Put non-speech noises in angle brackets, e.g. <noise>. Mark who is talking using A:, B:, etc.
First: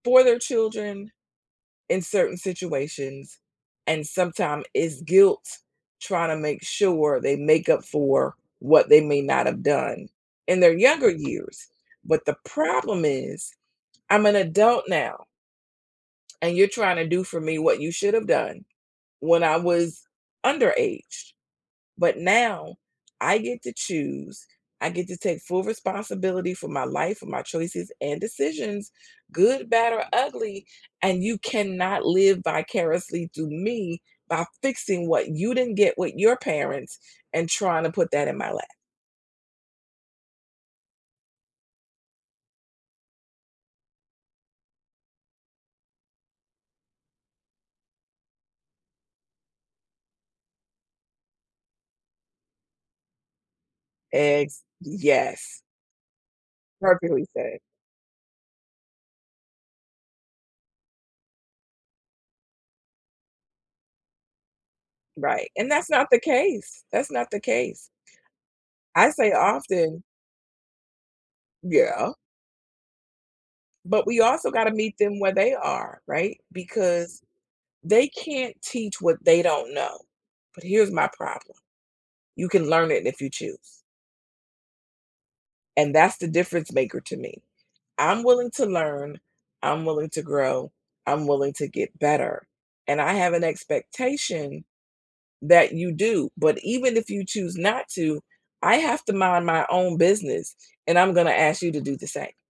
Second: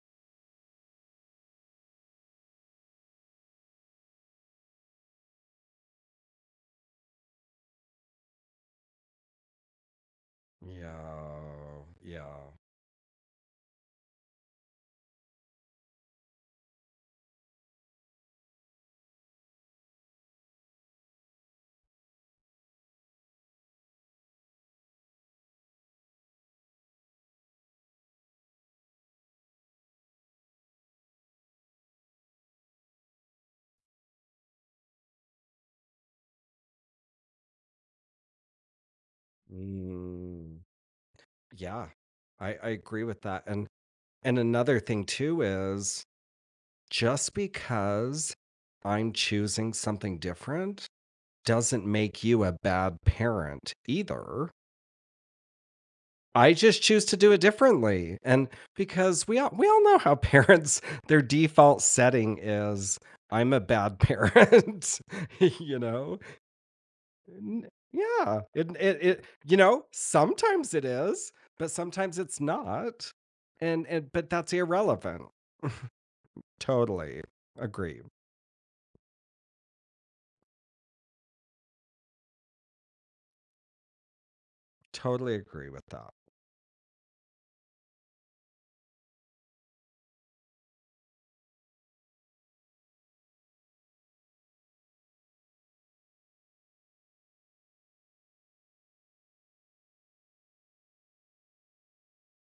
A: For their children in certain situations, and sometime it's guilt tryna make sure they make up for what they may not have done in their younger
B: Yeah,
A: years. But the
B: yeah.
A: problem is, I'm an adult now and you're trying to do for me what you should have done when I was underaged. But now, I get to choose, I get to take full responsibility for my life, for my choices and decisions, good, bad, or ugly, and you cannot live vicariously through me by fixing what you didn't get with your parents and tryna put that in my lap.
B: Mm. Yeah, I I agree with that, and and another thing too is just because I'm choosing something different, doesn't make you a bad parent either.
A: Ex yes.
B: I just choose to
A: Perfectly
B: do it
A: safe.
B: differently, and because we all we all know how parents, their default setting is, "I'm a bad parent",
A: Right, and
B: you
A: that's not the
B: know?
A: case. That's not
B: Uh
A: the
B: n
A: case.
B: yeah, it it
A: I
B: it,
A: say
B: you know,
A: often
B: sometimes it is, but
A: Yeah.
B: sometimes it's not, and
A: But
B: and
A: we
B: but
A: also
B: that's
A: gotta meet them
B: irrelevant. <chuckles>
A: where they are, right? Because
B: Totally agree.
A: they can't teach what they don't know. But here's my problem. You can learn it if you choose.
B: Totally agree with
A: And
B: that.
A: that's the difference maker to me. I'm willing to learn, I'm willing to grow, I'm willing to get better, and I have an expectation that you do, but even if you choose not to, I have to mind my own business and I'm gonna ask you to do the same.